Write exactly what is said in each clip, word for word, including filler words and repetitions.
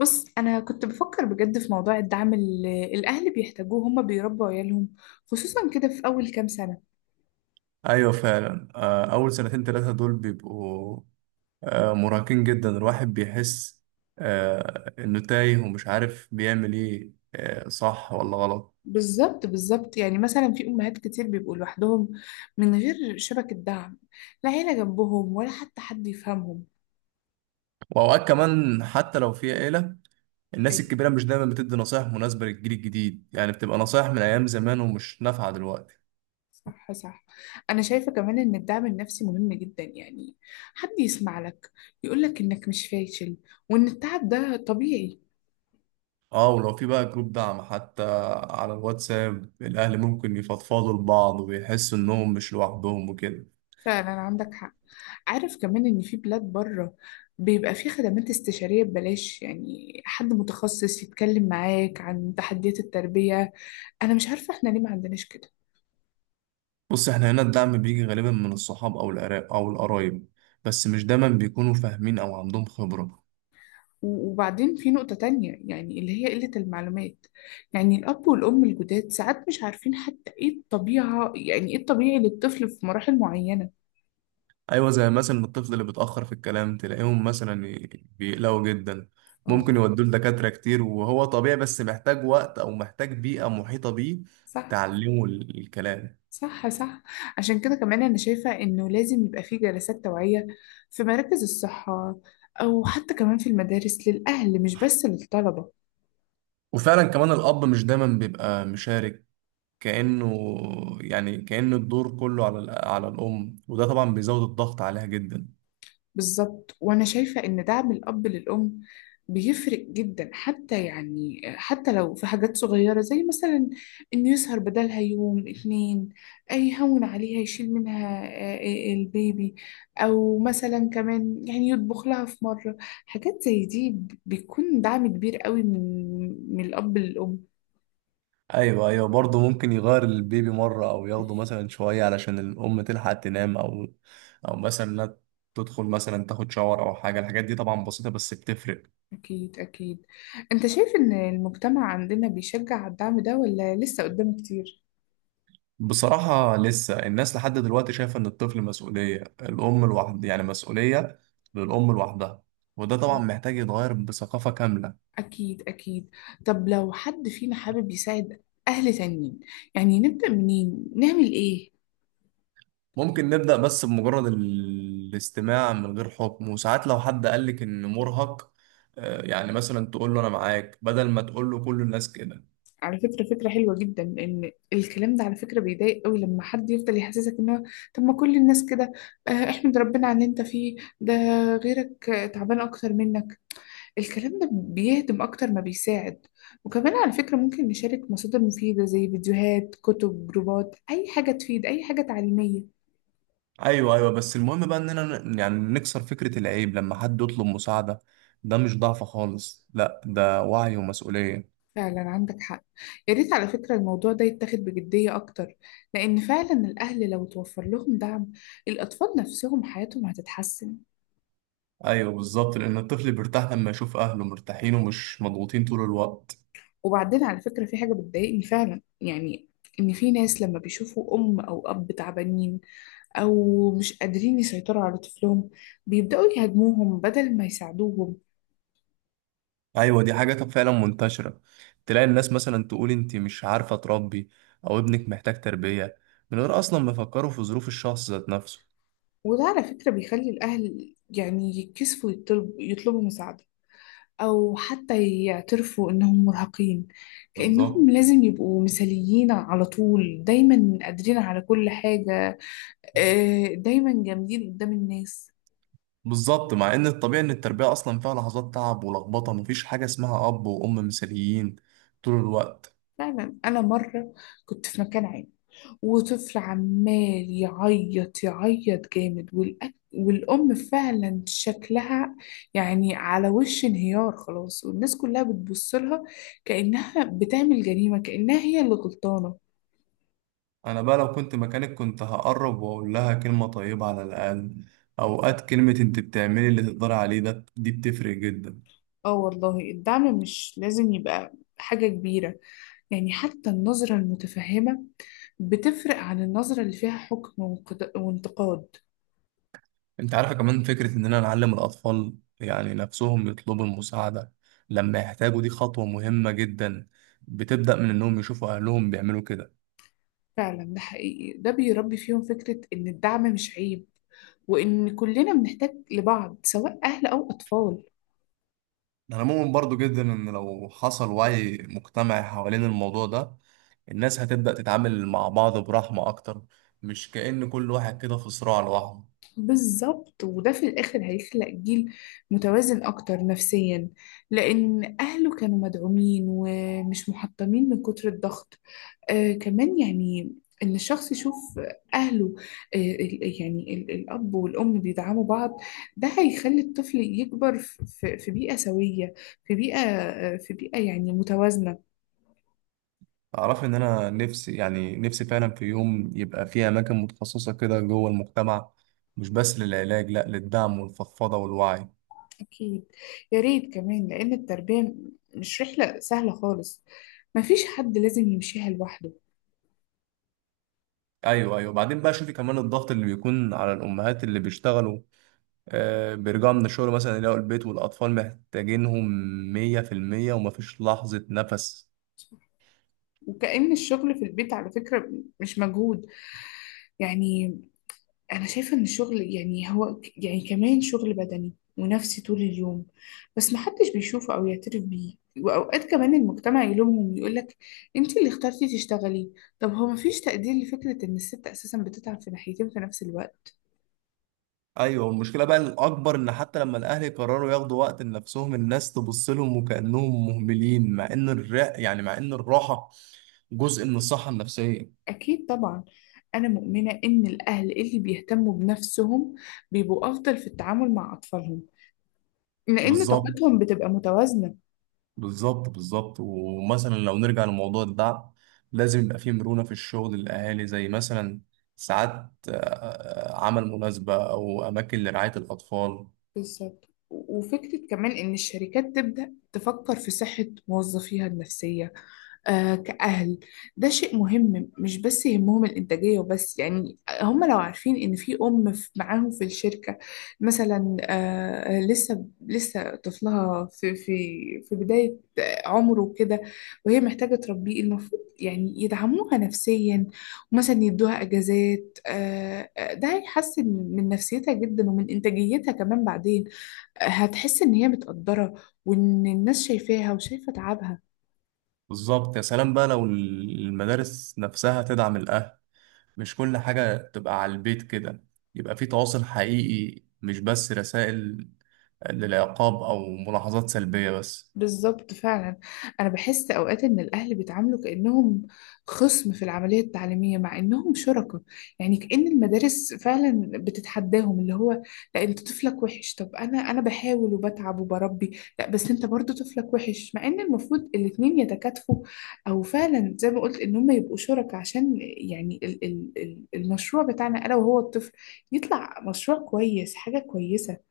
بص، انا كنت بفكر بجد في موضوع الدعم اللي الاهل بيحتاجوه. هما بيربوا عيالهم خصوصا كده في اول كام سنه. ايوه، فعلا، آه، اول سنتين ثلاثه دول بيبقوا آه، مرهقين جدا. الواحد بيحس آه، انه تايه ومش عارف بيعمل ايه، آه، صح ولا غلط. بالظبط بالظبط، يعني مثلا في امهات كتير بيبقوا لوحدهم من غير شبكه دعم، لا عيله جنبهم ولا حتى حد يفهمهم. واوقات كمان حتى لو في عيله، الناس ايوه، الكبيره مش دايما بتدي نصايح مناسبه للجيل الجديد، يعني بتبقى نصايح من ايام زمان ومش نافعه دلوقتي. صح صح. انا شايفه كمان ان الدعم النفسي مهم جدا، يعني حد يسمع لك، يقول لك انك مش فاشل وان التعب ده طبيعي. اه، ولو في بقى جروب دعم حتى على الواتساب، الاهل ممكن يفضفضوا لبعض ويحسوا انهم مش لوحدهم وكده. فعلا عندك حق. عارف كمان إن في بلاد بره بيبقى في خدمات استشارية ببلاش، يعني حد متخصص يتكلم معاك عن تحديات التربية. أنا مش عارفة إحنا ليه ما عندناش كده. بص، احنا هنا الدعم بيجي غالبا من الصحاب او العراق او القرايب، بس مش دايما بيكونوا فاهمين او عندهم خبرة. و- وبعدين في نقطة تانية، يعني اللي هي قلة المعلومات. يعني الأب والأم الجداد ساعات مش عارفين حتى إيه الطبيعة، يعني إيه الطبيعي للطفل في مراحل معينة. ايوه، زي مثلا الطفل اللي بيتأخر في الكلام تلاقيهم مثلا ي- بيقلقوا جدا. اه، ممكن يودوه لدكاترة كتير وهو طبيعي، بس محتاج وقت او محتاج بيئة محيطة بيه صح تعلمه ال- الكلام. صح صح. عشان كده كمان أنا شايفة إنه لازم يبقى في جلسات توعية، في مراكز الصحة، أو حتى كمان في المدارس للأهل مش بس للطلبة. وفعلا كمان الاب مش دايما بيبقى مشارك، كأنه يعني كأن الدور كله على ال- على الام، وده طبعا بيزود الضغط عليها جدا. بالظبط، وانا شايفه ان دعم الاب للام بيفرق جدا، حتى يعني حتى لو في حاجات صغيره زي مثلا انه يسهر بدلها يوم اتنين، أي يهون عليها يشيل منها آه، آه، البيبي، او مثلا كمان يعني يطبخ لها في مره. حاجات زي دي ب- بيكون دعم كبير قوي من من الاب للام. ايوه ايوه، برضه ممكن يغير البيبي مره او ياخده مثلا شويه علشان الام تلحق تنام، او او مثلا إنها تدخل مثلا تاخد شاور او حاجه. الحاجات دي طبعا بسيطه بس بتفرق. اكيد اكيد. انت شايف ان المجتمع عندنا بيشجع على الدعم ده، ولا لسه قدامه كتير؟ بصراحه لسه الناس لحد دلوقتي شايفه ان الطفل مسؤوليه الام لوحدها، يعني مسؤوليه للام لوحدها. وده طبعا محتاج يتغير بثقافه كامله. أكيد أكيد. طب لو حد فينا حابب يساعد أهل تانيين، يعني نبدأ منين؟ نعمل إيه؟ ممكن نبدا بس بمجرد ال- الاستماع من غير حكم. وساعات لو حد قالك ان مرهق، آه، يعني مثلا تقول له انا معاك، بدل ما تقول له كل الناس كده. على فكرة فكرة حلوة جدا. لأن الكلام ده على فكرة بيضايق قوي لما حد يفضل يحسسك إن هو، طب ما كل الناس كده، آه، احمد ربنا على اللي أنت فيه ده، غيرك آه، تعبان أكتر منك. الكلام ده بيهدم أكتر ما بيساعد. وكمان على فكرة ممكن نشارك مصادر مفيدة زي فيديوهات، كتب، جروبات، أي حاجة تفيد، أي حاجة تعليمية. ايوه ايوه، بس المهم بقى اننا ن- يعني نكسر فكرة العيب لما حد يطلب مساعدة. ده مش ضعف خالص، لا، ده وعي ومسؤولية. فعلا عندك حق. يا ريت على فكرة الموضوع ده يتاخد بجدية أكتر، لأن فعلا الأهل لو توفر لهم دعم، الأطفال نفسهم حياتهم هتتحسن. ايوه بالظبط، لان الطفل بيرتاح لما يشوف اهله مرتاحين ومش مضغوطين طول الوقت. وبعدين على فكرة في حاجة بتضايقني فعلا، يعني إن في ناس لما بيشوفوا أم أو أب تعبانين، أو مش قادرين يسيطروا على طفلهم، بيبدأوا يهاجموهم بدل ما يساعدوهم. ايوه، دي حاجة فعلا منتشرة. تلاقي الناس مثلا تقول انت مش عارفة تربي، او ابنك محتاج تربية، من غير اصلا ما يفكروا في ظروف الشخص ذات نفسه. وده على فكرة بيخلي الأهل يعني يتكسفوا يطلب- يطلبوا مساعدة، أو حتى يعترفوا إنهم مرهقين. بالظبط كأنهم لازم يبقوا مثاليين على طول، دايما قادرين على كل حاجة، آه، دايما جامدين قدام الناس. بالظبط، مع ان الطبيعي ان التربية اصلا فيها لحظات تعب ولخبطة. مفيش حاجة اسمها اب وام مثاليين طول الوقت. فعلا أنا مرة كنت في مكان عام، وطفل عمال يعيط يعيط جامد، والأك... والأم فعلا شكلها يعني على وش انهيار خلاص، والناس كلها بتبص لها، كأنها بتعمل جريمة، كأنها هي اللي غلطانة. انا بقى لو كنت مكانك كنت هقرب واقول لها كلمة طيبة على الاقل. اوقات كلمة انت بتعملي اللي تقدري عليه، ده دي بتفرق جدا. اه والله، الدعم مش لازم يبقى حاجة كبيرة، يعني حتى النظرة المتفهمة بتفرق عن النظرة اللي فيها حكم وانقد- وانتقاد. انت عارفة كمان فكرة اننا نعلم الاطفال يعني نفسهم يطلبوا المساعدة لما يحتاجوا، دي خطوة مهمة جدا. بتبدأ من انهم يشوفوا اهلهم بيعملوا كده. فعلا ده حقيقي. ده بيربي فيهم فكرة إن الدعم مش عيب، وإن كلنا بنحتاج لبعض سواء أهل أو أطفال. انا مؤمن برضو جدا ان لو حصل وعي مجتمعي حوالين الموضوع ده، الناس هتبدأ تتعامل مع بعض برحمة اكتر، مش كأن كل واحد كده في صراع لوحده. بالظبط، وده في الآخر هيخلق جيل متوازن أكتر نفسيا، لأن أهله كانوا مدعومين ومش محطمين من كتر الضغط. آه كمان يعني إن الشخص يشوف أهله، آه ال- يعني ال- الأب والأم بيدعموا بعض، ده هيخلي الطفل يكبر في في- في بيئة سوية، في بيئة، آه في بيئة يعني متوازنة. أعرف إن أنا نفسي يعني نفسي فعلا في يوم يبقى في أماكن متخصصة كده جوه المجتمع، مش بس للعلاج، لأ، للدعم والفضفضة والوعي. أكيد. يا ريت كمان، لأن التربية مش رحلة سهلة خالص، مفيش حد لازم يمشيها لوحده. أيوه أيوه، بعدين بقى شوفي كمان الضغط اللي بيكون على الأمهات اللي بيشتغلوا. آه بيرجعوا من الشغل مثلا يلاقوا البيت والأطفال محتاجينهم مية في المية، ومفيش لحظة نفس. وكأن الشغل في البيت على فكرة مش مجهود، يعني أنا شايفة إن الشغل يعني هو ك- يعني كمان شغل بدني ونفسي طول اليوم، بس محدش بيشوفه أو يعترف بيه. وأوقات كمان المجتمع يلومهم ويقولك أنت اللي اخترتي تشتغلي. طب هو مفيش تقدير لفكرة إن الست أساسا بتتعب في ناحيتين في نفس الوقت؟ أيوه، المشكلة بقى الأكبر إن حتى لما الأهل يقرروا ياخدوا وقت لنفسهم الناس تبص لهم وكأنهم مهملين، مع إن الرق يعني مع إن الراحة جزء من الصحة النفسية. أكيد طبعا. أنا مؤمنة إن الأهل اللي بيهتموا بنفسهم بيبقوا أفضل في التعامل مع أطفالهم، لأن بالظبط. طاقتهم بتبقى متوازنة. بالظبط بالظبط، ومثلا لو نرجع لموضوع الدعم، لازم يبقى فيه مرونة في الشغل للأهالي، زي مثلا ساعات آه، عمل مناسبة أو أماكن لرعاية الأطفال. بالظبط، وفكرة كمان إن الشركات تبدأ تفكر في صحة موظفيها النفسية، آه، كأهل. ده شيء مهم، مش بس يهمهم الإنتاجية وبس. يعني هم لو عارفين إن في أم في- معاهم في الشركة مثلا، آه، لسه لسه طفلها في في في بداية عمره كده، وهي محتاجة تربيه، المفروض يعني يدعموها نفسيا، ومثلا يدوها أجازات، آه، آه، ده هيحسن من نفسيتها جدا، ومن إنتاجيتها كمان. بعدين آه، هتحس إن هي متقدرة، وإن الناس شايفاها وشايفة تعبها. بالظبط، يا سلام بقى لو المدارس نفسها تدعم الأهل، مش كل حاجة تبقى على البيت كده. يبقى فيه تواصل حقيقي، مش بس رسائل للعقاب أو ملاحظات سلبية بس. بالظبط فعلا. انا بحس اوقات ان الاهل بيتعاملوا كانهم خصم في العمليه التعليميه، مع انهم شركاء. يعني كأن المدارس فعلا بتتحداهم، اللي هو لا، انت طفلك وحش. طب انا انا بحاول وبتعب وبربي، لا بس انت برضو طفلك وحش. مع ان المفروض الاتنين يتكاتفوا، او فعلا زي ما قلت ان هم يبقوا شركاء، عشان يعني ال ال ال- المشروع بتاعنا انا وهو الطفل يطلع مشروع كويس، حاجه كويسه.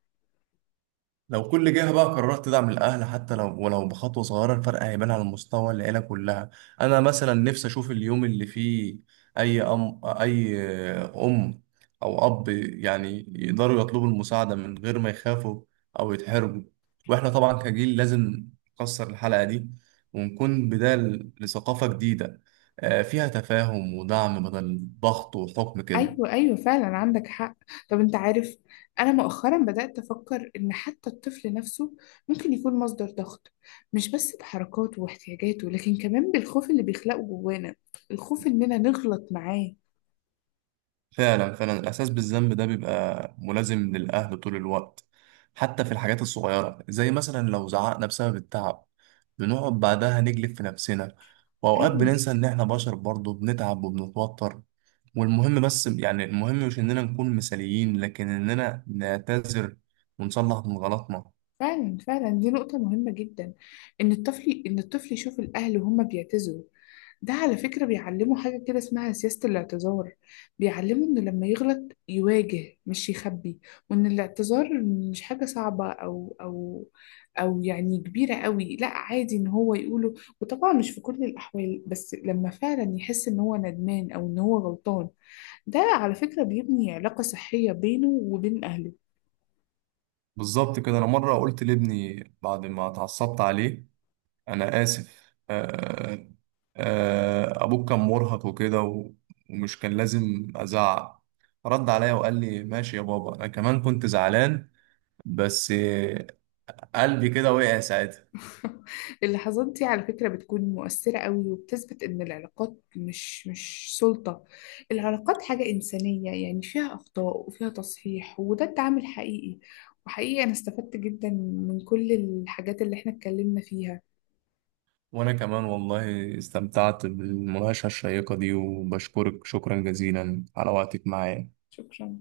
لو كل جهة بقى قررت تدعم الأهل، حتى لو ولو بخطوة صغيرة، الفرق هيبان على مستوى العيلة كلها. أنا مثلا نفسي أشوف اليوم اللي فيه أي أم أي أم أو أب يعني يقدروا يطلبوا المساعدة من غير ما يخافوا أو يتحرجوا. وإحنا طبعا كجيل لازم نكسر الحلقة دي، ونكون بداية لثقافة جديدة، آه، فيها تفاهم ودعم بدل ضغط وحكم كده. ايوه ايوه، فعلا عندك حق. طب انت عارف، انا مؤخرا بدأت افكر ان حتى الطفل نفسه ممكن يكون مصدر ضغط، مش بس بحركاته واحتياجاته، لكن كمان بالخوف اللي بيخلقه جوانا، الخوف اننا نغلط معاه. فعلا فعلا، الإحساس بالذنب ده بيبقى ملازم للأهل طول الوقت، حتى في الحاجات الصغيرة زي مثلا لو زعقنا بسبب التعب، بنقعد بعدها نجلد في نفسنا. وأوقات ايوه بننسى إن إحنا بشر برضه بنتعب وبنتوتر. والمهم بس يعني المهم مش إننا نكون مثاليين، لكن إننا نعتذر ونصلح من غلطنا. فعلا فعلا. دي نقطة مهمة جدا، إن الطفل إن الطفل يشوف الأهل وهم بيعتذروا. ده على فكرة بيعلمه حاجة كده اسمها سياسة الاعتذار، بيعلمه إنه لما يغلط يواجه مش يخبي. وإن الاعتذار مش حاجة صعبة أو أو أو يعني كبيرة قوي، لا عادي إن هو يقوله. وطبعا مش في كل الأحوال، بس لما فعلا يحس إن هو ندمان أو إن هو غلطان، ده على فكرة بيبني علاقة صحية بينه وبين أهله. بالظبط كده. أنا مرة قلت لابني بعد ما اتعصبت عليه: أنا آسف، آه آه أبوك كان مرهق وكده، و- ومش كان لازم أزعق. رد عليا وقال لي ماشي يا بابا، أنا كمان كنت زعلان. بس آه، قلبي كده وقع ساعتها. اللحظات دي على فكرة بتكون مؤثرة قوي، وبتثبت إن العلاقات مش مش سلطة. العلاقات حاجة إنسانية، يعني فيها أخطاء وفيها تصحيح، وده التعامل حقيقي. وحقيقي أنا استفدت جدا من كل الحاجات اللي إحنا اتكلمنا فيها. وأنا كمان والله استمتعت بالمناقشة الشيقة دي، وبشكرك شكرا جزيلا على وقتك معايا. شكرا.